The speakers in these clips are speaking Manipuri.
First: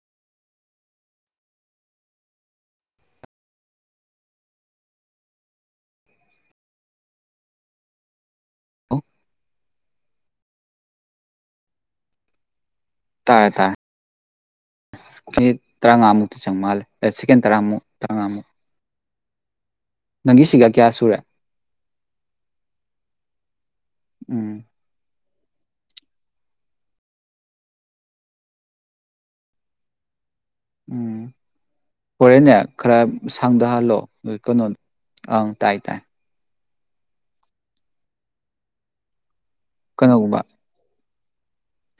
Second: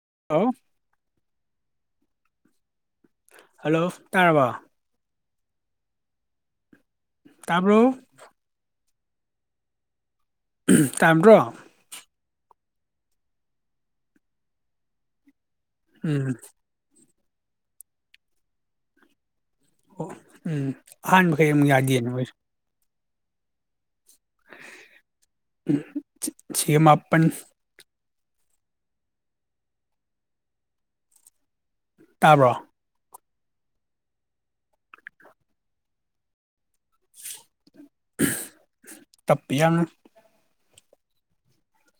[unintelligible] ꯍꯜꯂꯣ ꯇꯥꯔꯕꯣ ꯇꯥꯕ꯭ꯔꯣ ꯑꯣ [unintelligible] ꯇꯥꯏꯌꯦ ꯇꯥꯏꯌꯦ [unintelligible] ꯎꯝ ꯇꯔꯥꯉꯥꯃꯨꯛꯇꯤ ꯆꯪ ꯃꯥꯜꯂꯦ ꯁꯦꯀꯦꯟ ꯇꯔꯥꯃꯨꯛ ꯇꯔꯥꯉꯥꯃꯨꯛ ꯑꯣ ꯎꯝ ꯁꯨꯔꯦ ꯑꯍꯥꯟꯕ ꯃꯈꯩ ꯑꯃꯨꯛ ꯌꯥꯗꯦꯅ [unintelligible] ꯎꯝ [unintelligible] ꯁꯤꯒ ꯃꯥꯄꯟ ꯎꯝ ꯍꯣꯔꯦꯟꯅꯦ ꯇꯥꯕ꯭ꯔꯣ ꯈꯔ ꯁꯪꯗꯍꯜꯂꯣ ꯀꯩꯅꯣ ꯑꯪ ꯇꯥꯏ ꯇꯥꯏ [unintelligible] ꯇꯞꯄꯤ ꯌꯥꯝꯅ ꯀꯩꯅꯣꯒꯨꯝꯕ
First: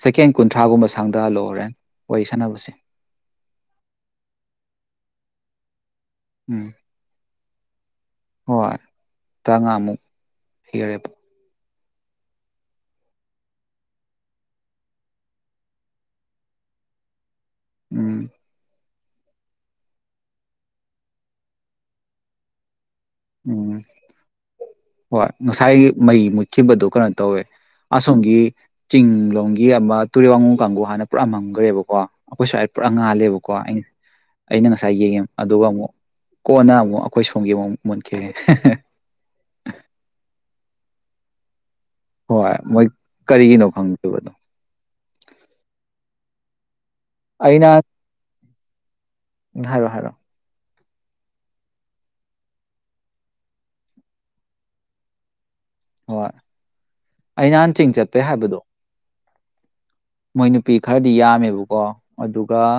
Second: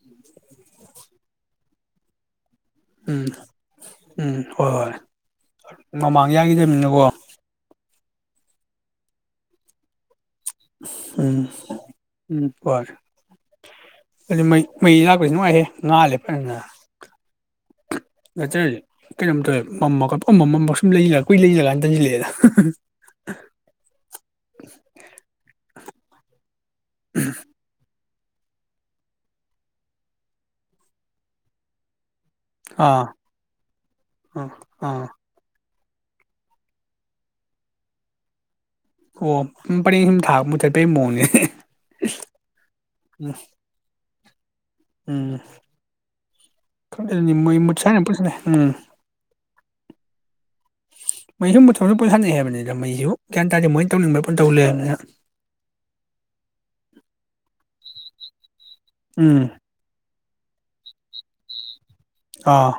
ꯁꯦꯀꯦꯟ ꯀꯨꯟꯊ꯭ꯔꯥꯒꯨꯝꯕ ꯁꯪꯗ ꯍꯜꯂꯣ ꯍꯣꯔꯦꯟ ꯋꯥꯔꯤ ꯁꯥꯟꯅꯕꯁꯦ ꯎꯝ ꯎꯝ ꯍꯣꯏ ꯍꯣꯏ ꯃꯃꯥꯡ ꯎꯝ ꯌꯥꯒꯤꯗꯃꯤꯅꯀꯣ ꯍꯣꯏ ꯇ꯭ꯔꯥꯉꯥꯃꯨꯛ ꯎꯝ ꯎꯝ ꯐꯔꯦ ꯑꯗꯨ ꯃꯩ ꯃꯩ ꯂꯥꯛꯄꯁꯨ ꯅꯨꯡꯉꯥꯏꯍꯦ ꯉꯥꯜꯂꯦ ꯐꯖꯅ ꯎꯝ [unintelligible] ꯀꯩꯅꯣꯝ ꯇꯧꯋꯦ ꯃꯝꯃꯀ ꯃꯃꯝꯕ ꯁꯨꯝ ꯂꯩꯜꯂꯒ ꯀꯨꯏꯂꯩꯁꯤꯜꯂꯀꯅ ꯇꯟꯁꯤꯜꯂꯛꯑꯦꯗ ꯎꯝ ꯍꯣꯏ ꯉꯁꯥꯏꯒꯤ ꯃꯩ ꯃꯨꯠ ꯈꯤꯕꯗꯨ ꯀꯩꯅꯣ ꯇꯧꯋꯦ ꯑꯁꯣꯝꯒꯤ ꯆꯤꯡꯂꯣꯝꯒꯤ ꯑꯃ ꯇꯨꯔꯦꯜ ꯋꯥꯡꯉꯨ ꯀꯥꯡꯕꯨꯨ ꯍꯥꯟꯅ ꯄꯨꯔꯛꯃꯝꯒ꯭ꯔꯦꯕꯀꯣ ꯑꯩꯈꯣꯏ ꯁ꯭ꯋꯥꯏꯗ ꯄꯨꯔꯥ ꯑꯥ ꯉꯥꯜꯂꯦꯕꯀꯣ ꯑꯩꯅ ꯑꯥ ꯑꯩꯅ ꯉꯁꯥꯏ ꯑꯥ ꯌꯦꯡꯉꯦ ꯑꯗꯨꯒ ꯑꯃꯨꯛ ꯀꯣꯟꯅ ꯑꯃꯨꯛ ꯑꯩꯈꯣꯏ ꯁꯣꯝꯒꯤ ꯑꯃꯨꯛ ꯃꯨꯠꯈꯤ ꯑꯣ ꯄꯔꯦꯡ ꯁꯨꯝ [unintelligible] ꯍꯣꯏ ꯃꯣꯏ ꯎꯝ ꯀꯔꯤꯒꯤꯅꯣ ꯈꯪꯗꯦ ꯎꯝ ꯑꯩ ꯅꯍꯥꯟ [unintelligible] ꯎꯝ ꯍꯥꯏꯔꯣ ꯍꯥꯏꯔꯣ ꯃꯩꯁꯨ ꯃꯊꯧꯁꯨ ꯄꯨ ꯁꯥꯟꯅꯩ ꯍꯥꯏꯕꯅꯤꯅ ꯃꯩꯁꯨ ꯒ꯭ꯌꯥꯟ ꯇꯥꯔꯦ ꯃꯣꯏꯅ ꯇꯧꯅꯤꯡꯕ ꯄꯟ ꯇꯧꯜ ꯂꯩ ꯍꯥꯏꯕꯅꯤꯅ ꯍꯣꯏ ꯑꯩ ꯅꯍꯥꯟꯆꯤꯡ ꯆꯠꯄꯦ ꯍꯥꯏꯕꯗꯣ ꯎꯝ ꯃꯣꯏ ꯅꯨꯄꯤ ꯈꯔꯗꯤ ꯌꯥꯝꯃꯦꯕꯀꯣ ꯑꯗꯨꯒ ꯑꯥ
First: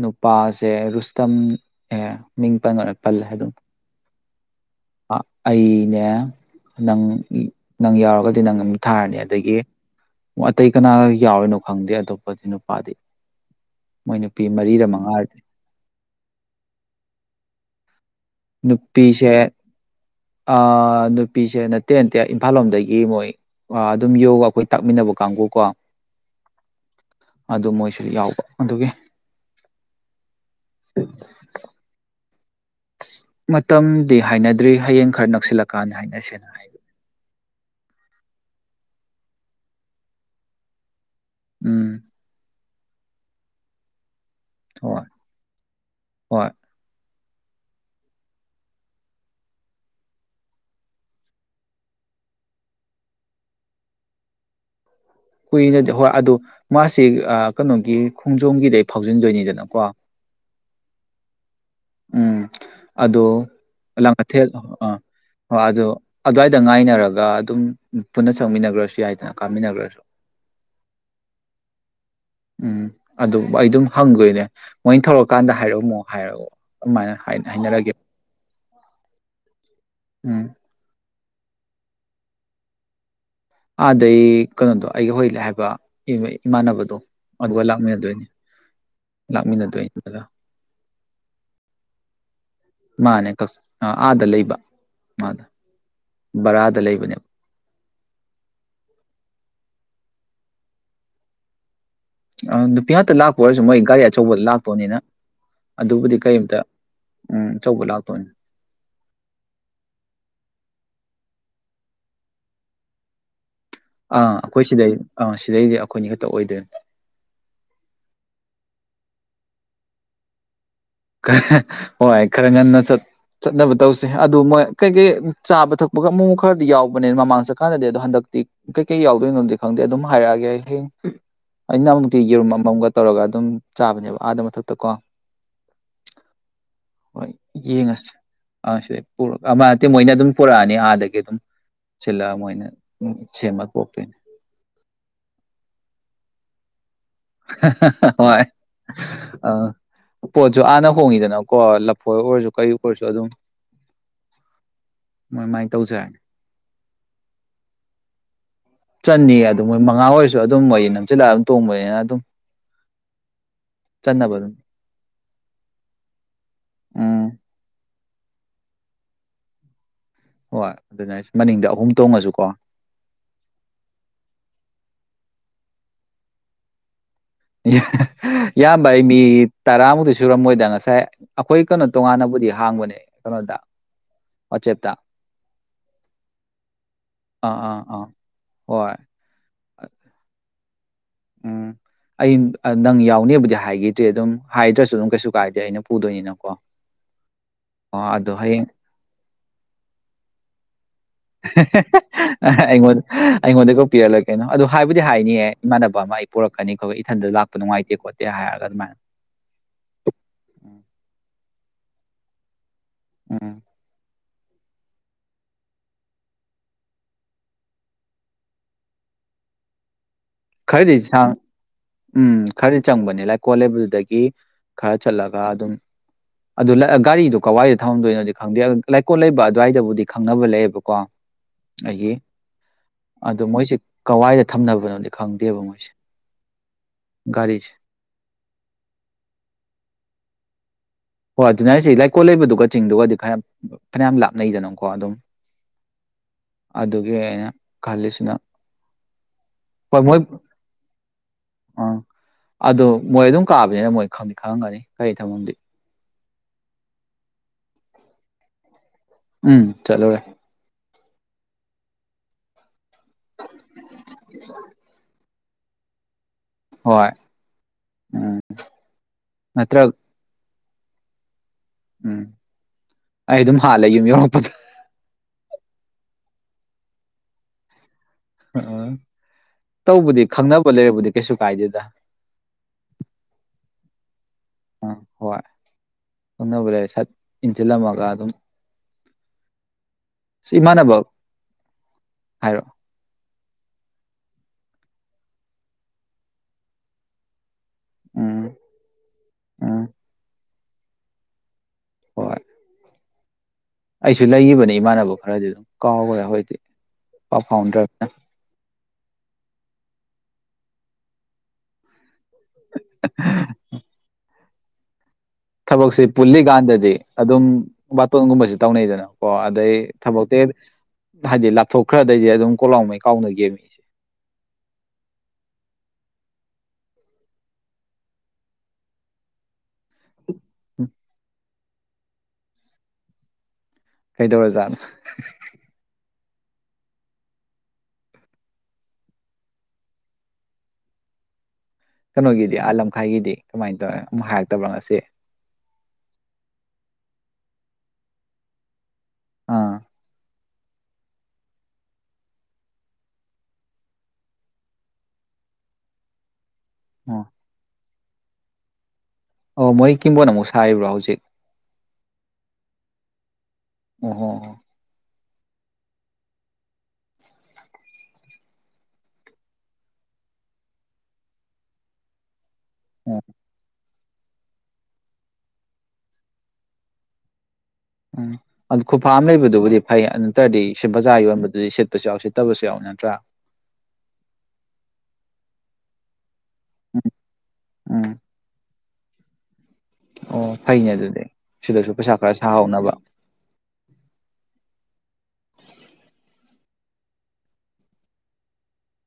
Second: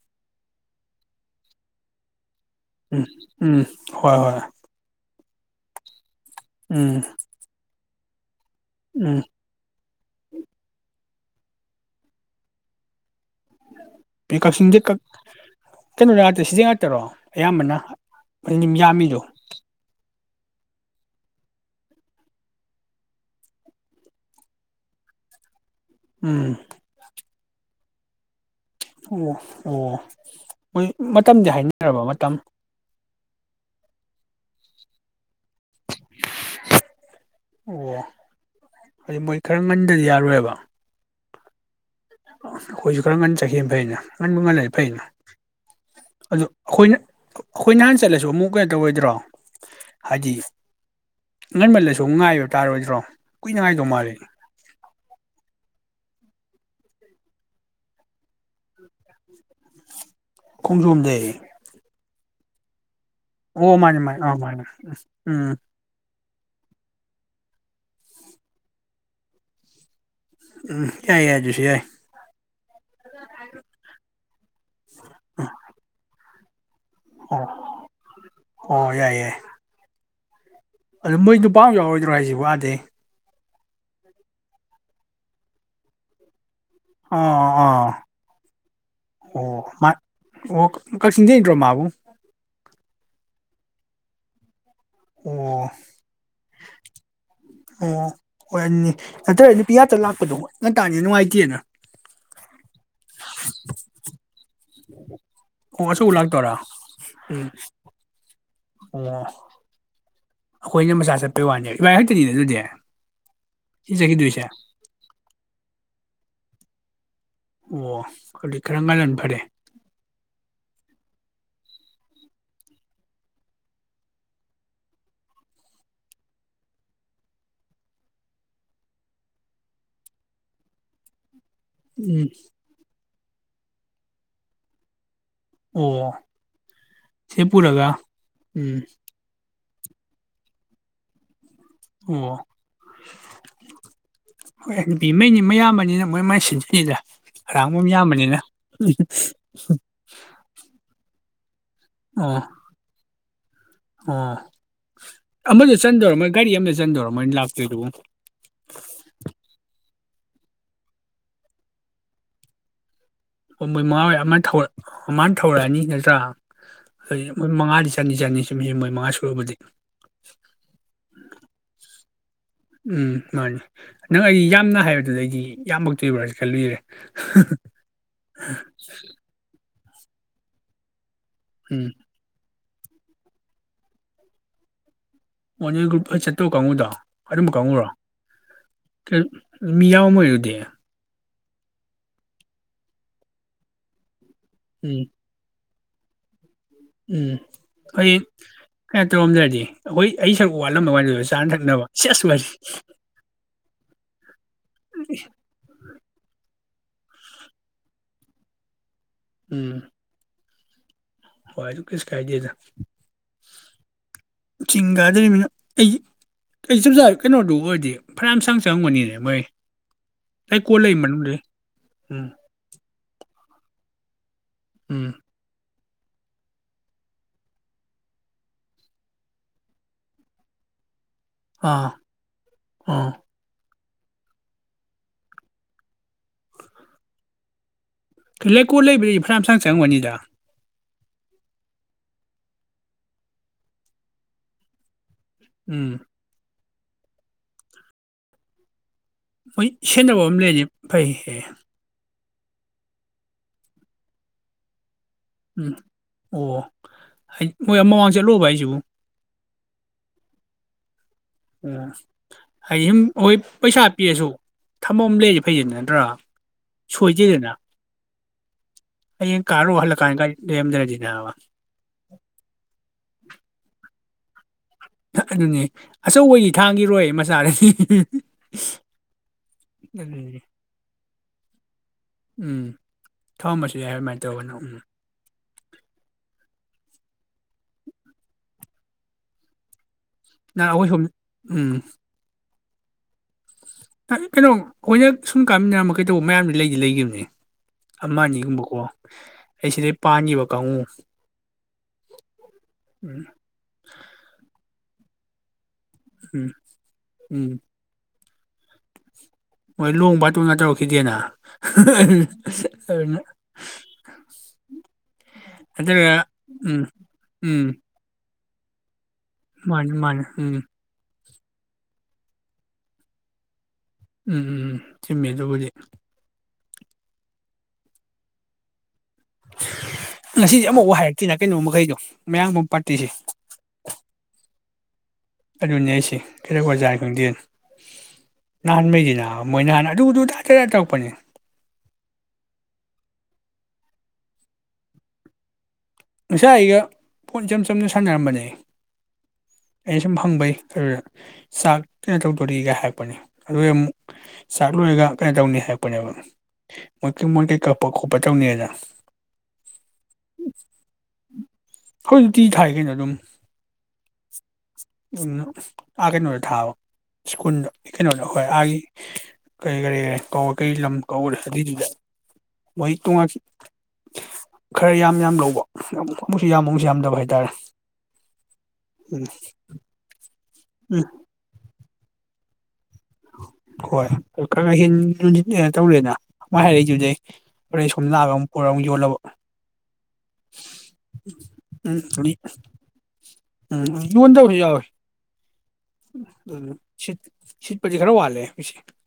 ꯅꯨꯄꯥꯁꯦ ꯔꯨꯁꯇꯝ ꯑꯦ ꯃꯤꯡ ꯄꯟꯒꯅ ꯎꯝ ꯄꯜꯂꯦ ꯑꯗꯨꯝ ꯎꯝ ꯍꯣꯏ ꯍꯣꯏ ꯑꯩꯅꯦ ꯎꯝ ꯅꯪꯒꯤ ꯅꯪ ꯌꯥꯎꯔꯒꯗꯤ ꯁꯤ ꯅꯪ ꯑꯃꯝ ꯊꯥꯔꯅꯤ ꯎꯝ ꯑꯗꯒꯤ ꯑꯇꯩ ꯀꯅꯥꯒ ꯌꯥꯎꯔꯤꯅꯣ ꯈꯪꯗꯦ ꯑꯇꯣꯞꯄꯗꯤ ꯅꯨꯄꯥꯗꯤ ꯃꯣꯏ ꯅꯨꯄꯤ ꯀꯥꯛꯆꯤꯡꯗꯤ ꯃꯔꯤꯔ ꯃꯉꯥꯗꯤ ꯀꯩꯅꯣ ꯇꯁꯤꯖ ꯉꯥꯛꯇꯔꯣ ꯑꯌꯥꯝꯕꯅ ꯑꯗꯨꯝ ꯅꯨꯄꯤ ꯌꯥꯝꯃꯤꯗꯣ ꯁꯦ ꯅꯨꯄꯤꯁꯦ ꯅꯠꯇꯦ ꯅꯠꯇꯦ ꯏꯝꯐꯥꯜ ꯂꯣꯝꯗꯒꯤ ꯃꯣꯏ ꯑꯗꯨꯝ ꯌꯣꯒ ꯑꯩꯈꯣꯏ ꯇꯥꯛꯃꯤꯟꯅꯕ ꯀꯥꯡꯕꯨ ꯀꯣ ꯎꯝ ꯑꯗꯨ ꯃꯣꯏꯁꯨ ꯌꯥꯎꯕ ꯑꯗꯨꯒꯤ ꯑꯣ ꯑꯣ ꯃꯣꯏ ꯃꯇꯝꯗꯤ ꯍꯥꯏꯅꯔꯕ ꯃꯇꯝ ꯃꯇꯝꯗꯤ ꯍꯥꯏꯅꯗ꯭ꯔꯤ ꯍꯌꯦꯡ ꯈꯔ ꯅꯛꯁꯤꯜꯂꯀꯥꯟꯗ ꯍꯥꯏꯅꯁꯦꯅ ꯍꯥꯏꯕ ꯑꯣ ꯍꯥꯏꯗꯤ ꯃꯣꯏ ꯈꯔ ꯉꯟꯗꯗꯤ ꯌꯥꯔꯣꯏꯕ ꯎꯝ ꯑꯩꯈꯣꯏꯁꯨ ꯈꯔ ꯉꯟꯅ ꯆꯈꯤꯝ ꯐꯩꯩꯅ ꯉꯟꯕꯨ ꯉꯜꯂꯗꯤ ꯐꯩꯅ ꯍꯣꯏ ꯑꯗꯨ ꯍꯣꯏ ꯑꯩꯈꯣꯏꯅ ꯑꯩꯈꯣꯏ ꯅꯍꯥꯟ ꯆꯠꯂꯁꯨ ꯑꯃꯨꯛ ꯀꯩꯅꫭꯇꯧꯔꯣꯏꯗ꯭ꯔꯣ ꯍꯥꯏꯗꯤ ꯉꯟꯃꯜꯂꯁꯨ ꯑꯃꯨꯛ ꯉꯥꯏꯕ ꯇꯥꯔꯣꯏꯗ꯭ꯔꯣ ꯀꯨꯏꯅꯉꯥꯏꯗꯧ ꯃꯥꯜꯂꯤ ꯀꯨꯏꯅꯗꯤ ꯍꯣꯏ ꯑꯗꯨꯗꯣ ꯃꯥꯁꯤ ꯀꯩꯅꯣꯒꯤ ꯈꯣꯡꯖꯣꯝꯒꯤꯗ ꯐꯥꯎꯖꯤꯟꯗꯣꯏꯅꯤꯗꯅꯀꯣ ꯈꯣꯡꯖꯣꯝꯗꯩ ꯎꯝ ꯑꯣ ꯃꯥꯅꯤ ꯑꯗꫭ ꯃꯥꯅꯤ ꯑꯥ ꯂꯥꯡꯉꯊꯦꯜ ꯃꯥꯅꯤ ꯑꯥ ꯎꯝ ꯑꯗꯨ ꯑꯗꯨꯋꯥꯏꯗ ꯉꯥꯏꯅꯔꯒ ꯑꯗꯨꯝ ꯄꯨꯟꯅ ꯆꯪꯃꯤꯟꯅꯈ꯭ꯔꯁꯨ ꯌꯥꯏꯗꯅ ꯀꯥꯃꯤꯟꯅꯈ꯭ꯔꯁꯨ ꯎꯝ ꯌꯥꯏ ꯌꯥꯏ ꯑꯗꯨꯁꯨ ꯌꯥꯏ ꯎꯝ ꯑꯗꯨ ꯑꯩ ꯑꯗꯨꯝ ꯍꯪꯗꯣꯏꯅꯦ ꯃꯣꯏ ꯊꯧꯔꯀꯥꯟꯗ ꯍꯥꯏꯔꯛꯑꯝꯃꯣ ꯍꯥꯏꯔꯛꯑꯣ ꯑꯗꯨꯃꯥꯏꯅ ꯑꯣ ꯍꯥꯏꯅꯔꯒꯦ ꯑꯣ ꯌꯥꯏ ꯌꯥꯏ ꯎꯝ ꯑꯗꯨ ꯃꯣꯏ ꯅꯨꯄꯥꯑꯃꯧ ꯌꯥꯎꯔꯣꯏꯗ꯭ꯔꯣ ꯍꯥꯏꯁꯤ ꯑꯥꯗꯩ ꯑꯥꯗꯩ ꯀꯩꯅꯣꯗꯣ ꯑꯩꯅ ꯍꯧꯖꯤꯛ ꯍꯥꯏꯕ ꯏ ꯏꯃꯥꯟꯅꯕꯗꯣ ꯑꯣ ꯑꯗꯨꯒ ꯑꯣ ꯂꯥꯛꯃꯤꯟꯅꯗꯣꯏꯅꯤ ꯂꯥꯛꯃꯤꯟꯅꯗꯣꯏꯅꯤꯗ ꯀꯥꯛꯆꯤꯛꯗꯩꯇ꯭ꯔꯣꯃꯕꯨ ꯃꯥꯅꯦꯛꯀ ꯑꯥꯗ ꯂꯩꯕ ꯃꯥꯗ ꯑꯣ ꯕꯔꯥꯗ ꯂꯩꯕꯅꯦꯕ ꯑꯣ ꯍꯣꯏꯅꯤ ꯑꯗꯨꯏꯗꯤ ꯄꯤꯌꯥꯠꯇ ꯂꯥꯛꯄꯗꯣ ꯍꯟꯇꯛꯀꯥꯟꯖꯤ ꯅꯨꯡꯉꯥꯏꯇꯦꯅ ꯑ ꯅꯨ ꯄꯌꯥꯠꯇ ꯂꯥꯛꯄ ꯑꯣꯏꯔꯁꯨ ꯃꯣꯏ ꯒꯥꯔꯤ ꯑꯆꯧꯕ ꯂꯥꯛ ꯄꯅꯤꯅ ꯑꯣ ꯑꯆꯧꯕ ꯂꯥꯛꯇꯣꯏꯔꯥ ꯎꯝ ꯑꯆꯧꯕ ꯂꯥꯛꯇꯣꯏꯅꯤ ꯑꯣ ꯑꯩꯈꯣꯏꯅ ꯃꯆꯥ ꯆꯠꯄꯩ ꯋꯥꯅꯦ ꯏꯕꯥꯏ ꯍꯛꯇꯅꯤꯅꯦ ꯑꯗꯨꯗꯤ ꯁꯤ ꯑꯥ ꯆꯠꯈꯤꯗꯣꯏꯁꯦ ꯑꯩꯈꯣꯏ ꯁꯤꯗꯩ ꯑ ꯁꯤꯗꯩꯗꯤ ꯑꯩꯈꯣꯏꯅꯤ ꯈꯛꯇ ꯑꯣꯏꯗꯦ ꯑꯣ ꯈꯗꯤ ꯈꯔ ꯉꯜꯍꯟ ꯐꯔꯦ ꯍꯣꯏ ꯈꯔ ꯉꯟꯅ ꯆꯠꯅꯕ ꯇꯧꯁꯦ ꯑꯗꯨ ꯃꯣꯏ ꯀꯩꯀꯩ ꯆꯥꯕ ꯊꯛꯄꯒ ꯑꯃꯨꯛ ꯃꯨꯛ ꯈꯔꯗꯤ ꯌꯥꯎꯕꯅꯦ ꯃꯃꯥꯡ ꯆꯠꯀꯥꯟꯗꯗꯤ ꯑꯗꯣ ꯍꯟꯗꯛꯇꯤ ꯀꯩꯀꯩ ꯌꯥꯎꯗꯣꯏꯅꯣꯗꯤ ꯈꯪꯗꯦ ꯑꯗꯨꯝ ꯍꯥꯏꯔꯛꯑꯒꯦ ꯑꯩ ꯍꯌꯦꯡ ꯑꯩꯅ ꯑꯃꯨꯛꯇꯤ ꯎꯝ ꯌꯦꯔꯨꯝ ꯑꯃꯃꯝꯒ ꯇꯧꯔꯒ ꯑꯗꯨꯝ ꯆꯥꯕꯅꯦꯕ ꯑꯥꯗ ꯃꯊꯛꯇ ꯀꯣ ꯑꯣ ꯍꯣꯏ ꯁꯤ ꯄꯨꯔꯒ ꯌꯦꯡꯉꯁꯤ ꯎꯝ ꯁꯤꯗ ꯄꯨꯔꯒ ꯃꯣꯏꯅ ꯑꯗꯨꯝ ꯄꯨꯔꯛꯑꯅꯤ ꯑꯥꯗꯒꯤ ꯑꯗꯨꯝ ꯑꯣ ꯁꯤꯜꯂꯒ ꯃꯣꯏꯅ ꯁꯦꯝꯃ ꯄꯣꯔꯛꯇꯣꯏꯅꯦ ꯍꯣꯏꯗ ꯃꯩꯅꯤ ꯃꯌꯥꯝꯕꯅꯤꯅ ꯃꯣꯏ ꯃꯥꯏ ꯁꯤꯟ ꯏꯗ ꯍꯣꯏ ꯑ ꯄꯣꯠꯁꯨ ꯑꯥꯅ ꯍꯣꯡꯉꯤꯗꯅ ꯀꯣ ꯂꯐꯣꯏ ꯑꯣ ꯑꯣꯏꯔꯁꯨ ꯀꯩ ꯑꯣꯏꯔꯁꯨ ꯑꯗꯨꯝ ꯑꯣ ꯃꯣꯏ ꯃꯥꯏꯅ ꯑꯃꯗ ꯆꯟꯗꯔꯣ ꯇꯧꯖꯔꯅꯤ ꯃꯣꯏ ꯒꯥꯔꯤ ꯑꯃꯗ ꯆꯟꯗꯔꯣ ꯃꯣꯏꯅ ꯂꯥꯛꯇꯣꯏꯗꯨꯕꯨ ꯆꯟꯅꯤ ꯑꯗꯨ ꯃꯣꯏ ꯃꯉꯥ ꯑꯣꯏꯔꯁꯨ ꯑꯗꯨꯝ ꯃꯣꯏ ꯅꯝꯆꯤꯜꯂ ꯑꯗꯨꯝ ꯇꯣꯡꯕꯅꯤꯅ ꯑꯗꯨꯝ ꯄꯝꯕꯣꯏ ꯃꯉꯥ ꯍ ꯆꯟꯅꯕ ꯑꯃꯅ ꯑꯗꯨꯝ ꯑꯃꯅ ꯊꯧꯔꯛꯑꯅꯤ ꯅꯠꯇ꯭ꯔꯥ ꯑꯗꯨꯗꯤ ꯎꯝ ꯃꯣꯏ ꯃꯉꯥꯗꯤ ꯆꯟꯗꯤ ꯆꯟꯅꯤ ꯁꯨꯝ ꯁꯤ ꯃꯣꯏ ꯃꯉꯥ ꯁꯨꯔꯔꯕꯗꯤ ꯍꯣꯏ ꯑꯗꯨꯅ ꯃꯅꯤꯡꯗ ꯑꯍꯨꯝ ꯇꯣꯡꯉꯁꯨꯀꯣ ꯎꯝ ꯃꯥꯅꯤ ꯅꯪ ꯑꯩ ꯌꯥꯝꯅ ꯍꯥꯏꯕꯗꯨꯗ ꯑꯩꯗꯤ ꯌꯥꯝꯃꯛꯇꯣꯏꯕ꯭ꯔꯥꯁꯨ ꯈꯜꯂꯨꯏꯔꯦ ꯌꯥꯝꯕ ꯍꯥꯏ ꯃꯤ ꯇꯔꯥꯃꯨꯛꯇꯤ ꯁꯨꯔꯝꯃꯣꯏꯗ ꯉꯁꯥꯏ ꯑꯩꯈꯣꯏ ꯀꯩꯅꯣ ꯎꯝ ꯇꯣꯉꯥꯟꯅꯕꯨꯗꯤ ꯍꯥꯡꯕꯅꯦ ꯀꯩꯅꯣꯗ ꯋꯥꯆꯦꯞꯇ ꯃꯣꯏꯅ ꯒ꯭ꯔꯨꯞ ꯐ ꯆꯠꯇꯧ ꯀꯥꯡꯉꯨꯗ ꯑꯥ ꯑꯗꯨꯝꯕ ꯑꯥ ꯀꯥꯡꯉꯨꯔꯣ ꯑꯥ ꯍꯣꯏ ꯃꯤ ꯌꯥꯝꯃꯝꯃꯣꯏ ꯑꯗꯨꯗꯤ ꯎꯝ ꯑꯩ ꯅꯪ ꯌꯥꯎꯅꯦꯕꯨꯗꯤ ꯍꯥꯏꯈꯤꯗ꯭ꯔꯤ ꯑꯗꯨꯝ ꯍꯥꯏꯗ꯭ꯔꯁꯨ ꯎꯝ ꯑꯗꯨꯝ ꯀꯩꯁꯨ ꯀꯥꯏꯗꯦ ꯑꯩꯅ ꯄꯨꯗꯣꯏꯅꯤꯅꯀꯣ ꯎꯝ ꯑꯣ ꯑꯩ ꯑꯗꯣ ꯍꯌꯦꯡ ꯑꯦꯗ ꯇꯧꯔꯝꯗ꯭ꯔꯗꯤ ꯑꯈꯣꯏ ꯑꯩ ꯁꯔꯨꯛ ꯋꯥꯠꯂꯝꯕ ꯋꯅꯤꯗ ꯍꯦ-ꯍꯦ-ꯍꯦꯍ ꯑꯩꯉꫭꯟ ꯑꯩꯉꯣꯟꯗ ꯀꫭꯛ ꯄꯤꯌꯔ ꯂꯩ ꯀꯩꯅꯣ ꯑꯗꯨ ꯍꯥꯏꯕꯨꯗꯤ ꯍꯥꯏꯅꯤꯌꯦ ꯀꯥꯟꯅꯕ ꯑꯃ ꯑꯩ ꯄꯨꯔꯛꯀꯅꯤ ꯑꯩ ꯏꯊꯟꯗ ꯂꯥꯛꯄ ꯅꯨꯡꯉꯥꯏꯇꯦ ꯈꯣꯠꯇꯦ ꯍꯥꯏꯔꯒ ꯑꯗꯨꯃꯥꯏꯅ ꯎꯝ ꯍꫭꯏ ꯑꯗꯨ ꯀꯩꯁꯨ ꯀꯥꯏꯗꯦꯗ ꯎꯝ ꯆꯤꯡꯀꯥꯗꫭꯏꯃꯤꯅ ꯑꯩ ꯑꯩ [unintelligible] ꯀꯩꯅꯣꯗꯨ ꯑꯣꯏꯔꯗꯤ ꯐꯩꯅꯥꯝ ꯁꯥꯡ ꯆꯪꯉꯝꯒꯅꯤ ꯃꯣꯏ ꯂꯩꯀꯣꯜ ꯂꯩ ꯈꯔꯗꯤ ꯁꯥꯡ ꯃꯅꯨꯡꯗꯩ ꯎꯝ ꯈꯔ ꯆꯪꯕꯅꯤ ꯂꯥꯏꯀꯣꯜ ꯂꯩꯕꯗꯨꯗꯒꯤ ꯈꯔ ꯎꯝ ꯆꯠꯂꯒ ꯑꯗꯨꯝ ꯑꯗꯨ ꯒꯥꯔꯤꯗꫭ ꯀꯋꯥꯏꯗ ꯊꯝꯃꯝ ꯗꯣꯏꯅꯣꯗꯤ ꯈꯪꯗꯦ ꯂꯩꯀꯣꯜ ꯂꯩꯕ ꯑꯗꯨꯋꯥꯏꯗꯕꯨꯗꯤ ꯈꯪꯅꯕ ꯂꯩꯌꯦꯕꯀꯣ ꯑꯥ ꯑꯩꯒꯤ ꯑꯥ ꯑꯗꯨ ꯃꯣꯏꯁꯦ ꯀꯋꯥꯏꯗ ꯊꯝꯅꯕꯅꯣꯗꯤ ꯈꯪꯗꯦꯕ ꯃꯣꯏꯁꯦ ꯒꯥꯔꯤꯁꯦ ꯂꯩꯀꯣꯜ ꯂꯩꯕꯗꯩ ꯐꯩꯅꯥꯝ ꯁꯥꯡ ꯆꯪꯉꯝꯒꯅꯤꯗ ꯍꯣꯏ ꯑꯗꯨꯅꯦ ꯍꯥꯏꯁꯦ ꯂꯩꯀꯣꯜ ꯂꯩꯕꯗꯨꯒ ꯆꯤꯡꯗꯨꯒꯗꯤ ꯈꯔ ꯐꯅꯌꯥꯝ ꯂꯥꯞꯅꯩꯗꯅꯀꯣ ꯑꯗꯨꯝ ꯎꯝ ꯑꯗꯨꯒꯤ ꯑꯩꯅ ꯈꯜꯂꯤꯁꯤꯅ ꯍꫭꯏ ꯍꯣꯏ ꯁꯤꯖꯤꯟ ꯅꯕꯝ ꯑꯃ ꯂꯩꯔꯗꯤ ꯐꯩꯍꯦ ꯑꯗꯨ ꯃꯣꯏ ꯑꯗꯨꯝ ꯀꯥꯕꯌꯥꯏ ꯃꯣꯏ ꯈꯪꯗꯤ ꯈꯪꯉꯝꯒꯅꯤ ꯒꯥꯔꯤ ꯊꯝꯃꯝꯗꯤ ꯎꯝ ꯑꯣ ꯌꯥꯏꯗꯤ ꯃꯣꯏ ꯑꯥ ꯃꯃꯥꯡ ꯆꯠꯂꯨꯕ ꯍꯥꯏꯁꯤꯕꯨ ꯎꯝ ꯆꯠꯂꯨꯔꯦ ꯎꯝ ꯍꯥꯏꯗꯤ ꯁꯨꯝ ꯃꫭꯏ ꯄꯩꯁꯥ ꯄꯤꯔꯁꯨ ꯊꯝꯃꯝ ꯂꯩꯔꯗꯤ ꯐꯩꯗꯅ ꯅꯠꯇ꯭ꯔꯥ ꯍꯣꯏ ꯁꯣꯏꯗꯦꯗꯅ ꯎꯝ ꯍꯥꯌꯦꯡ ꯀꯥꯔꯨꯔ ꯅꯠꯇ꯭ꯔ ꯍꯜꯂꯛ ꯀꯥꯟ ꯒꯥꯔꯤ ꯂꯩꯔꯝꯗ꯭ꯔꯗꯤ ꯅꯥꯕꯥ ꯎꯝ ꯑꯩ ꯑꯗꯨꯝ ꯍꯥꯠꯂꯦ ꯌꯨꯝ ꯌꯧꯔꯛꯄꯗ ꯑꯗꯨꯅꯦ ꯑꯆꯧꯕꯗꯤ ꯊꯥꯡꯒꯤꯔꯣꯏ ꯃꯆꯥꯗꯗꯤ ꯑ! ꯇꯧꯕꯗꯤ ꯑꯗꯨꯅꯤ ꯈꯪꯅꯕ ꯂꯩꯔꯕꯨꯗꯤ ꯀꯩꯁꯨ ꯀꯥꯏꯗꯦꯗ ꯎꯝ ꯊꯝꯃꯝ ꯃꯥꯁꯨ ꯌꯥꯏ ꯍꯥꯏ ꯑꯗꯨꯃꯥꯏ ꯇꯧꯔꯒꯥꯅ ꯎꯝ ꯑꯥ ꯍꯣꯏ ꯈꯪꯅꯕ ꯂꯩꯔ ꯁꯠ ꯏꯟꯖꯜꯂꯝꯃꯒ ꯑꯗꯨꯝ ꯁꯤ ꯅ ꯑꯈꫭꯏ ꯏꯃꯥꯟꯅꯕ ꯁꫭꯝ ꯎꯝ ꯍꯥꯏꯔꯣ ꯀꯩ ꯀꯩꯅꯣ ꯑꯩꯈꯣꯏꯅ ꯁꯨꯝ ꯀꯥꯃꯤꯟꯅꯔꯝꯃꯥꯒꯥ ꯀꯩꯇꯧꯕ [unintelligible] ꯂꯩꯗꯤ ꯂꯩꯒꯤꯕꯅꯤ ꯑꯃ ꯎꯝ ꯑꯅꯤꯒꯨꯝꯕ ꯀꯣ ꯑꯩ ꯎꯝ ꯁꯤꯗꯩ ꯄꯥꯟꯒꯤꯕ ꯀꯥꯡꯉꯨ ꯍꯣꯏ ꯑꯩꯁꯨ ꯂꯩꯒꯤꯕꯅꯤ ꯏꯃꯥꯟꯅꯕ ꯈꯔꯗꯤ ꯑꯗꯨꯝ ꯀꯥꯎꯒ꯭ꯔꯦ ꯎꯝ ꯑꯈꯣꯏꯗꯤ ꯄꯥꯎ ꯎꯝ ꯐꯥꯎꯅꯗ꯭ꯔꯥꯅꯤꯅ ꯃꯣꯏ ꯂꯣꯡ ꯕꯥꯇꯣꯟꯒ ꯇꯧꯔꯛꯈꯤꯗꯦꯅ ꯑꯗꯨꯅ [unintelligible] ꯊꯕꯛꯁꯤ ꯅꯠꯇ꯭ꯔꯒ ꯎꯝ ꯄꯨꯜꯂꯤꯀꯥꯟꯗꯗꯤ ꯑꯗꯨꯝ ꯎꯝ ꯕꯥꯇꯣꯟꯒꯨꯝꯕꯁꯤ ꯇꯧꯅꯩꯗꯅ ꯑꯣ ꯑꯗꯩ ꯃꯥꯅꯤ ꯃꯥꯅꯤ ꯊꯕꯛꯇꯣ ꯎꯝ ꯍꯥꯏꯗꯤ ꯂꯥꯞꯊꯣꯛꯈ꯭ꯔꯗꯩꯁꯦ ꯑꯗꯨꯝ ꯀꯣꯂꯥꯎꯃꯩ ꯀꯥꯎꯅꯒꯤꯗꯨꯅꯤ ꯎꯝ ꯎꯝꯝ ꯆꯨꯝꯃꯦ ꯑꯗꯨꯕꯨꯗꯤ ꯉꯁꯤꯁꯦ ꯎꯝ ꯑꯃꯥꯎ ꯍꯥꯏꯔꯛꯇꯤꯅ ꯀꯩꯅꯣ ꯃꯈꯩꯗꯣ ꯃꯌꯥꯝ ꯕꯣꯛ ꯄꯥꯔꯇꯤꯁꯦ ꯀꯩꯗꯧꯔ ꯖꯥꯠꯅꯣ ꯑꯗꯨꯅꯤ ꯍꯥꯏꯁꯦ ꯀꯦꯔꯛ ꯑꯣꯖꯥ ꯗꯨꯗꯤ ꯅꯍꯥꯟꯃꯩꯗꯤ ꯅꯥꯕ ꯃꯣꯏ ꯅꯍꯥꯟ ꯑꯗꯨ ꯑꯗꯨ ꯇꯗ ꯇꯗ ꯇꯧꯔꯛꯄꯅꯦ ꯀꯩꯅꯣꯒꯤꯗꯤ ꯑꯥꯂꯝꯈꯥꯏꯒꯤꯗꯤ ꯀꯃꯥꯏꯅ ꯇꯧ ꯑꯃꯨꯛ ꯍꯥꯏꯔꯛꯇꯕ꯭ꯔꯥ ꯉꯁꯤ ꯉꯁꯥꯏ ꯑꯩꯒ ꯐꯣꯟ ꯏꯆꯝ ꯆꯝꯅ ꯁꯥꯟꯅꯔꯝꯕꯅꯦ ꯑꯥ ꯑꯩꯅ ꯁꯨꯝ ꯍꯪꯕꯩ ꯑꯗꯨ ꯆꯥꯛ ꯀꯩꯅꯣ ꯇꯧꯗꯣꯔꯤꯒ ꯍꯥꯏꯔꯛꯄꯅꯦ ꯑꯗꯣꯏ ꯑꯃꯨꯛ ꯆꯥꯛ ꯂꯣꯏꯔꯒ ꯀꯩꯅꯣ ꯇꯧꯅꯤ ꯍꯥꯏꯔꯛꯄꯅꯦꯕ ꯑꯣ [unintelligible] [unintelligible] ꯑꯣ ꯃꯣꯏ ꯀꯤꯡꯕꯣꯟ ꯃꯨꯛ ꯍꯣꯏ [unintelligible] ꯊꯥꯏ ꯀꯩꯅꯣ ꯔꯨꯝ ꯑꯣ ꯍꯣ ꯍꯣ ꯑꯥ ꯀꯩꯅꯣꯗ ꯊꯥꯕ ꯁ꯭ꯀꯨꯜꯗ ꯀꯩꯅꯣꯗ ꯍꯣꯏ ꯑꯥꯒꯤ ꯀꯔꯤ ꯀꯔꯤ ꯀꯩ ꯂꯝ ꯀꯧꯕ ꯑꯗꯨꯏꯗꯨꯗ ꯃꯣꯏ ꯑꯣ ꯇꯣꯡꯉ ꯈꯔ ꯌꯥꯝ ꯌꯥꯝ ꯂꯧꯕ ꯌꯥꯝ ꯑꯃꯨꯛꯁꯨ ꯌꯥꯝꯃꯨꯛꯁꯨ ꯌꯥꯝꯗꯕ ꯍꯥꯏꯇꯥꯔꯦ ꯎꯝ ꯑꯗꯨ ꯈꯨꯐꯥ ꯎꯝ ꯑꯃ ꯂꯩꯕꯗꯨꯕꯨꯗꯤ ꯐꯩ ꯇ꯭ꯔꯥꯗꯤ ꯁꯤ ꯎꯝ ꯕꯖꯥꯔ ꯖꯥ ꯌꯣꯟꯕꯗꯨꯗꯤ ꯁꯤꯠ [unintelligible] ꯍꯣꯏ ꯑꯣ ꯈꯔ ꯍꯦꯟ [unintelligible] ꯑꯦ ꯇꯧꯔꯦꯅ ꯃꯥꯏ ꯍꯥꯏꯔꯛꯏ ꯍꯣꯔꯦꯟ ꯎꯝ ꯁꯣꯝꯗ ꯂꯛꯑꯒ ꯌꯣꯜꯂꯕꯣ ꯑꯣ ꯐꯩꯅꯦ ꯑꯗꯨꯗꯤ ꯁꯤꯗꯁꯨ ꯄꯩꯁꯥ [unintelligible] ꯈꯔ ꯁꯥꯍꯧꯅꯕ ꯌꫭꯟꯗꯕꯁꯨ ꯌꯥꯎꯋꯦ [unintelligible] ꯁꯤꯠꯄꯗꯤ ꯈꯔ ꯋꯥꯂꯦ [unintelligible]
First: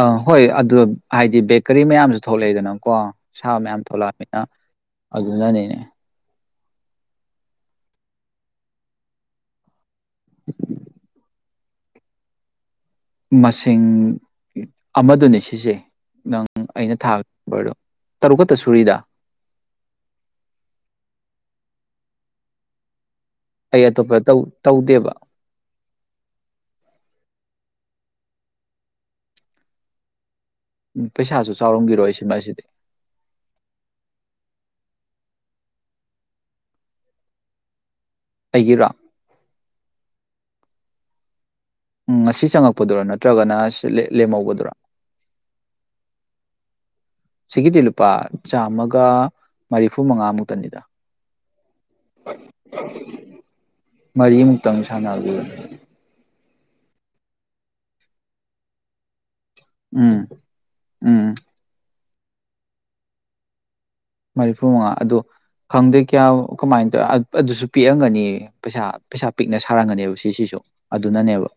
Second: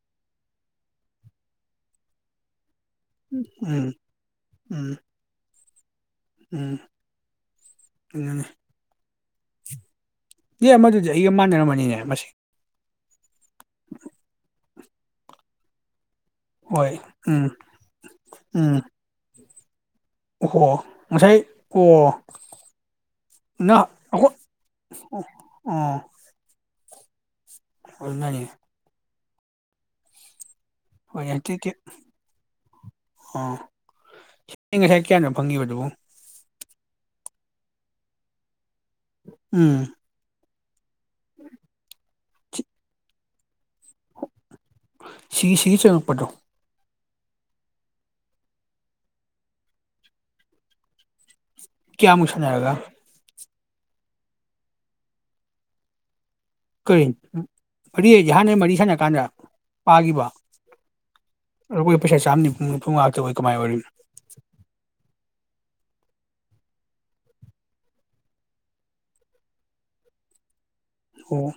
ꯑ ꯍꯣꯏ ꯑꯗꯨ ꯍꯥꯏꯗꯤ ꯕꯦꯀꯔꯤ ꯃꯌꯥꯝꯁꯨ ꯊꯣꯛꯂꯛꯏꯗꯅ ꯀꯣ ꯁꯥ ꯃꯌꯥꯝ ꯎꯝ ꯊꯣꯛꯂꯛꯑꯃꯤꯅ ꯎꯝ ꯑꯗꯨꯅꯅꯤꯅꯦ ꯎꯝ [unintelligible] ꯌꯦ ꯑꯃꯗꯨꯗꯤ ꯑꯩꯒ ꯃꯥꯅꯔꯝꯅꯤ [unintelligible] ꯃꯁꯤ ꯃꯁꯤꯡ ꯑꯃꯗꯨꯅꯤ ꯁꯤꯖꯦ ꯅꯪ ꯍꯣꯏ ꯑꯩꯅ ꯎꯝ ꯊꯥꯕꯗꯣ ꯇꯔꯨꯛ ꯈꯛꯇ ꯎꯝ ꯁꯨꯔꯤꯗ ꯑꯣꯍꯣ ꯉꯁꯥꯏ ꯑꯣ ꯅ ꯑꯩ ꯑꯇꯣꯞꯄ ꯇꯧ ꯑꯩꯈꯣꯏ ꯇꯧꯗꯦꯕ ꯑꯣ ꯑꯗꯨꯅꯅꯤ ꯎꯝ ꯍꯣꯏꯅꯦ ꯄꯩꯁꯥꯁꯨ ꯇꯤꯛ ꯆꯥꯎꯔꯝꯒꯤꯔꯣꯏ ꯁꯤꯃꯥꯗꯤ ꯑꯣ ꯑꯩ ꯉꯁꯥꯏ ꯀꯌꯥꯅꯣ ꯐꯪꯉꯤꯕꯗꯨꯕꯨ ꯑꯩꯒꯤꯔꯣ ꯎꯝ [unintelligible] ꯎꯝ ꯉꯁꯤ ꯆꯪꯉꯛꯄꯗꯨꯔ ꯅꯠꯇ꯭ꯔꯒꯅ ꯂꯦꯝꯍꯧꯕꯗꯨꯔꯥ ꯁꯤꯒꯤ ꯁꯤꯒꯤ ꯆꯉꯛꯄꯗꯣ ꯁꯤꯒꯤꯗꯤ ꯂꯨꯄꯥ ꯆꯥꯝꯃꯒ ꯃꯔꯤꯐꯨ ꯃꯉꯥꯃꯨꯛꯇꯅꯤꯗ ꯀꯌꯥ ꯃꯨꯛ ꯁꯟꯅꯔꯒ ꯃꯔꯤꯃꯨꯛꯇꯪ ꯁꯟꯅ ꯀꯔꯤ ꯃꯔꯤ ꯍꯥꯏꯗꯤ ꯍꯥꯟꯅꯩ ꯃꯔꯤ ꯁꯥꯟꯅ ꯀꯥꯟꯗ ꯎꯝ ꯄꯥꯈꯤꯕ ꯎꯝ ꯑꯩꯈꯣꯏ ꯄꯩꯁꯥ ꯆꯥꯝꯅꯤꯐꯨꯃꯉꯥ ꯃꯨꯛꯇꯥ ꯑꯣꯏ ꯀꯃꯥꯏ ꯑꯣꯏꯔꯤꯝꯅꯣ ꯃꯔꯤꯐꯨ ꯃꯉꯥ ꯑꯗꯣ ꯈꯪꯗꯦ ꯀꯌꯥ ꯀꯃꯥꯏꯅ ꯇꯧꯋ ꯑꯗꯨꯁꯨ ꯄꯤꯛꯑꯝꯒꯅꯤ ꯄꯩꯁꯥ ꯄꯩꯁꯥ ꯄꯤꯛꯅ ꯁꯥꯔꯝꯒꯅꯤꯕ ꯁꯤꯁꯤꯁꯨ ꯑꯣ ꯑꯗꯨꯅꯅꯦꯕ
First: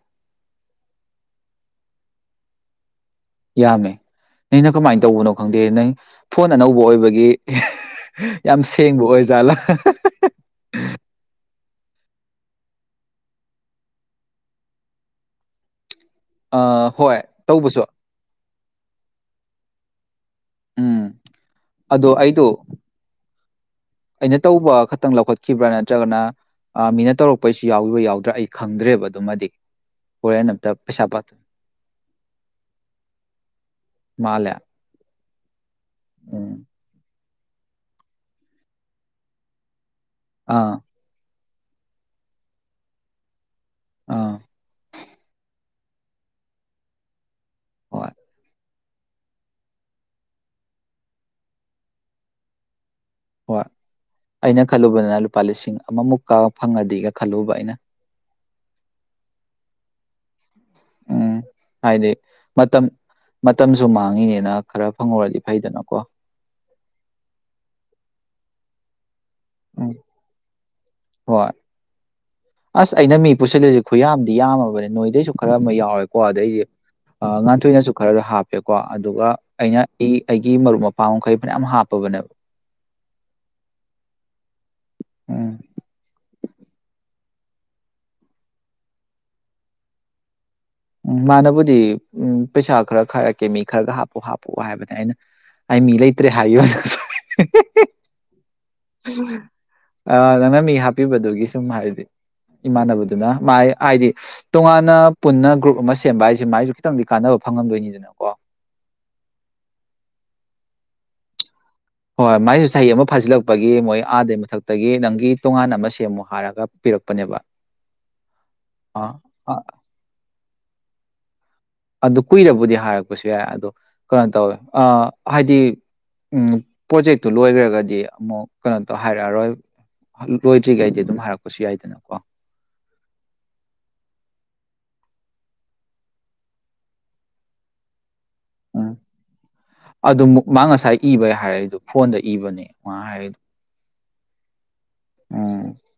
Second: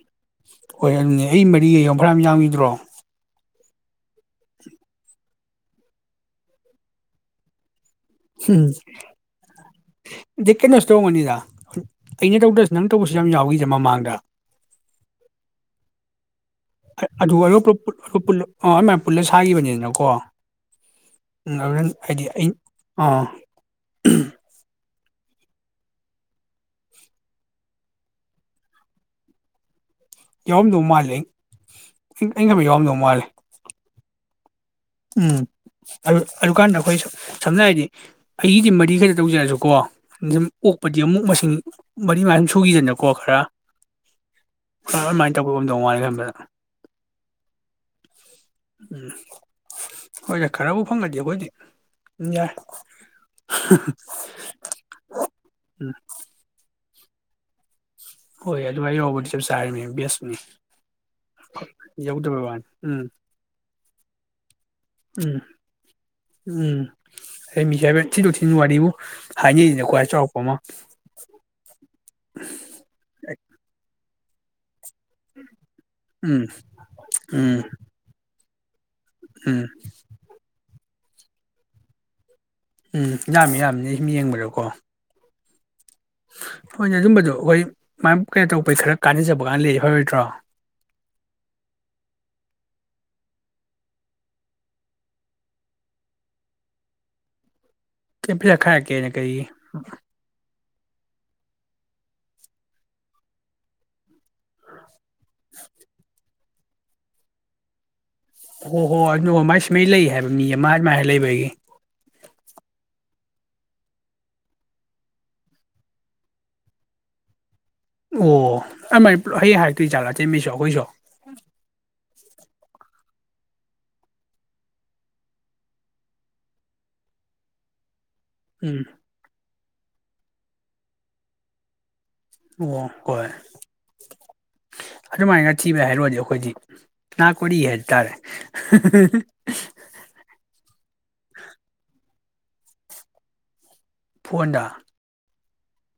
ꯍꯣꯏ ꯑꯗꯨꯅꯦ ꯑꯩ ꯃꯔꯤ ꯌꯦ ꯐꯅꯥꯝ ꯑꯃ ꯌꯥꯝꯒꯤꯗ꯭ꯔꯣ ꯌꯥꯃꯦ ꯑꯩꯅ ꯀꯃꯥꯏ ꯇꯧꯕꯅꯣ ꯈꯪꯗꯦ ꯅꯪ ꯐꯣꯟ ꯑꯅꯧꯕ ꯑꯣꯏꯕꯒꯤ ꯌꯥꯝ ꯎꯝ ꯁꯦꯡꯕ ꯑꯣꯏ ꯖꯥꯠꯂꯥ ꯑꯗꯩ ꯀꯩꯅꯣꯁꯨ ꯇꯧꯔꯝꯒꯅꯤꯗ ꯑꯩꯅ ꯇꯧꯗꯁꯨ ꯅꯪ ꯇꯧꯕꯁꯨ ꯌꯥꯝ ꯌꯥꯎꯋꯤꯗ ꯃꯃꯥꯡꯗ ꯑꯥ ꯍꯣꯏ [unintelligible] ꯇꯧꯕꯁꯨ ꯑꯣ [unintelligible] ꯄꯨꯜꯂ ꯁꯥꯒꯤꯕꯅꯤꯗꯅꯀꯣ ꯎꯝ ꯎꯝ ꯑꯗꯣ ꯑꯩꯗꯣ ꯑꯗꯨꯅ ꯑꯩꯅ ꯇꯧꯕ [unintelligible] ꯂꯧꯈꯠꯈꯤꯕ꯭ꯔꯥ ꯅꯠꯇ꯭ꯔꯒꯅ ꯃꯤꯅ ꯇꯧꯔꯛꯄꯩꯁꯨ ꯌꯥꯎꯒꯤꯕ꯭ꯔꯥ ꯌꯥꯎꯗ꯭ꯔꯥ ꯑꯩ ꯈꯪꯗ꯭ꯔꯦꯕ ꯑꯗꯨꯃꯗꯤ ꯍꯣꯔꯦꯟ ꯑꯝꯇ ꯌꯥꯎꯔꯝꯗꯧ ꯄꯩꯁꯥ ꯃꯥꯜꯂꯦ ꯄꯥ [unintelligible] ꯌꯥꯎꯔꯝꯗꯧ ꯃꯥꯜꯂꯦ ꯃꯥꯂꯦ ꯎꯝ ꯑꯗꯨ ꯑꯗꯨꯀꯥꯟꯗ ꯑꯈꯣꯏꯁꯨ ꯁꯝꯅ ꯍꯥꯏꯔꯗꯤ ꯑꯩꯒꯤꯗꯤ ꯃꯔꯤꯈꯛꯇ ꯇꯧꯖꯔꯁꯨꯀꯣ [unintelligible] ꯑꯥ ꯑꯣꯛꯄꯗꯤ ꯑꯃꯨꯛ ꯃꯁꯤꯡ ꯃꯔꯤ ꯃꯉꯥ ꯁꯨꯈꯤꯗꯅꯀꯣ ꯈꯔ ꯑꯥ [unintelligible] [unintelligible] ꯍꯣꯏ ꯎꯝ ꯍꯣꯏꯁꯦ ꯈꯔꯕꯨ ꯐꯪꯒꯗꯤ ꯑꯈꯣꯏꯗꯤ ꯑꯗꯨꯝ ꯌꯥꯏ ꯍꯣꯏ ꯑꯩꯅ ꯈꯜꯂꯨꯕꯗꯅ ꯂꯨꯄꯥ ꯂꯤꯁꯤꯡ ꯎꯝ ꯑꯃꯃꯨꯛꯀ ꯐꯪꯉꯗꯤꯒ ꯈꯜꯂꯨꯕ ꯑꯩꯅ ꯍꯣꯏ ꯑꯗꯨꯋꯥꯏ ꯌꯧꯔꯕꯨꯗꯤ ꯆꯞ ꯆꯔꯤꯃꯤ ꯕꯦꯁꯅꯤ ꯎꯝ ꯍꯥꯏꯗꯤ ꯌꯧꯗꯕꯩꯋꯥꯅꯤ ꯃꯇꯝ ꯎꯝ ꯃꯇꯝꯁꯨ ꯃꯥꯡꯉꯤꯅꯤꯅ ꯈꯔ ꯎꯝ ꯐꯪꯍꯧꯔꯗꯤ ꯐꯩꯗꯅꯀꯣ ꯎꯝ ꯑꯩ ꯃꯤ ꯌꯥꯝ ꯊꯤꯟꯗꫭꯛ ꯊꯤꯟꯖꯤꯟ ꯋꯥꯔꯤꯕꯨ [unintelligible] ꯎꯝ ꯈ꯭ꯋꯥꯏ ꯆꯥꯎꯔꯥꯛꯄ ꯑꯃ ꯍꯣꯏ ꯑꯁ ꯑꯩꯅ ꯃꯤ ꯄꯨꯁꯤꯜꯂꯤꯁꯤ ꯈꯨꯌꯥꯝꯗꯤ ꯌꯥꯝꯃꯕꯅꯤ ꯅꯣꯏꯗꯩꯁꯨ ꯈꯔ ꯑꯃ ꯌꯥꯎꯔꯦꯀꯣ ꯎꯝ ꯑꯗꯩꯗꯤ ꯎꯝ ꯉꯥꯥꯟꯊꯣꯏꯅꯁꯨ ꯈꯔ ꯍꯥꯞ [unintelligible] ꯑꯗꯨꯒ ꯎꯝ ꯑꯩꯅ ꯑꯩ ꯑꯩꯒꯤ ꯃꯔꯨꯞ ꯃꯄꯥꯡ [unintelligible] ꯃꯈꯩ ꯐꯅꯌꯥꯝ ꯍꯥꯞꯄꯕꯅꯦꯕ ꯎꯝ ꯌꯥꯝꯃꯤ ꯌꯥꯝꯅꯤ ꯁꯨꯝ ꯌꯦꯡꯕꯗꯣꯀꯣ ꯎꯝ ꯍꯣꯏꯅꯦ ꯑꯗꯨꯝꯕꯗꯣ ꯑꯈꯣꯏ ꯃꯥꯏ ꯀꯩꯅꯣ ꯇꯧꯔꯛꯄꯩ ꯈꯔ ꯀꯥꯟꯅꯖꯕꯒꯥꯡ ꯂꯩꯔꯗꯤ ꯐꯔꯣꯏꯗ꯭ꯔꯣ ꯎꯝ ꯃꯥꯅꯕꯨꯗꯤ ꯎꯝ ꯄꯩꯁꯥ ꯈꯔ ꯈꯥꯏꯔꯛꯀꯦ ꯃꯤ ꯈꯔꯒ ꯍꯥꯞꯄꯨ ꯍꯥꯞꯄꯨ ꯍꯥꯏꯕꯅꯤ ꯑꯩꯅ ꯑꯩ ꯃꯤ ꯂꯩꯇ꯭ꯔꯦ ꯍꯥꯏꯈꯤꯕꯅꯦ ꯀꯩ ꯄꯩꯁꯥ ꯈꯥꯏꯔꯛꯀꯦꯅ ꯀꯩꯒꯤ ꯑ, ꯅꯪꯅ ꯃꯤ ꯍꯥꯞꯄꯤꯕꯗꯨꯒꯤ ꯁꯨꯝ ꯍꯥꯏꯗꯤ ꯏꯃꯥꯟꯅꯕꯗꯨꯅ ꯃꯥꯥꯏ ꯍꯥꯏꯗꯤ ꯇꯣꯉꯥꯟꯅ ꯄꯨꯟꯅ ꯒ꯭ꯔꯨꯞ ꯑꯁ ꯁꯦꯝꯕ ꯍꯥꯏꯁꯦ ꯃꯥꯏꯁꯨ ꯈꯤꯇꯪꯗꯤ ꯀꯥꯟꯅꯕ ꯐꯪꯉꯝꯗꯣꯏꯅꯤꯗꯅꯀꯣ ꯍꯣ ꯍꯣ ꯑꯗꯨꯅ ꯃꯥꯏ ꯁꯨꯃꯩ ꯂꯩ ꯍꯥꯏꯕ ꯃꯤ ꯑꯃ ꯑꯃꯥꯥꯏ ꯂꯩꯕꯒꯤ ꯍꯣꯏ ꯃꯥꯏꯁꯨ ꯆꯍꯤ ꯑꯃ ꯐꯥꯖꯤꯜꯂꯛꯄꯒꯤ ꯃꯣꯏ ꯑꯥꯗꯩ ꯃꯊꯛꯇꯒꯤ ꯅꯪꯒꯤ ꯇꯣꯉꯥꯟ ꯑꯃ ꯁꯦꯝꯃꯨ ꯍꯥꯏꯔꯒ ꯄꯤꯔꯛꯄꯅꯦꯕ ꯑꯣ ꯑꯥ ꯑꯃꯥꯏ ꯄꯨꯂꯞ ꯍꯩ ꯑ- ꯍꯥꯏꯔꯛꯇꯣꯏꯖꯥꯠꯂ ꯑꯇꯩ ꯃꯤꯁꯨ ꯑꯩꯈꯣꯏꯁꯨ꯫ [unintelligible] ꯑꯗꯨ ꯀꯨꯏꯔꯕꯨꯗꯤ ꯍꯥꯏꯔꯛꯄꯁꯨ ꯌꯥꯏ ꯑꯗꯣ ꯀꯩꯅꯣ ꯇꯧꯋꯦ ꯑ ꯍꯥꯏꯗꯤ ꯎꯝ ꯄꯣꯖꯦꯛꯇꯨ ꯂꯣꯏꯒ꯭ꯔꯒꯗꯤ꯫ ꯑꯃꯨꯛ ꯎꯝ [unintelligible] ꯍꯥꯏꯔꯣꯏꯕ꯫ ꯂꯣꯏꯗ꯭ꯔꯤ ꯉꯩꯗꯤ ꯑꯗꯨꯝ ꯍꯥꯏꯔꯛꯄꯁꯨ ꯌꯥꯏꯗꯅꯀꯣ꯫ ꯑꯣ ꯍꯣꯏ ꯑꯗꯨꯃꯥꯏꯅ ꯊꯤꯕ ꯍꯥꯏꯔꯨꯔꯗꯤ ꯑꯩꯈꯣꯏꯗꯤ ꯅꯥ ꯀꯣꯔꯤ ꯍꯥꯏꯗꯣ ꯇꯥꯔꯦ꯫ ꯎꯝ ꯑꯗꯨ ꯃꯨꯛ ꯃꯥ ꯉꯁꯥꯏ ꯏꯕꯩ ꯍꯥꯏꯔꯛꯏꯗꯣ ꯐꯣꯟꯗꯩ ꯏꯕꯅꯦ ꯋꯥ ꯍꯥꯏ ꯐꯣꯟꯗ꯫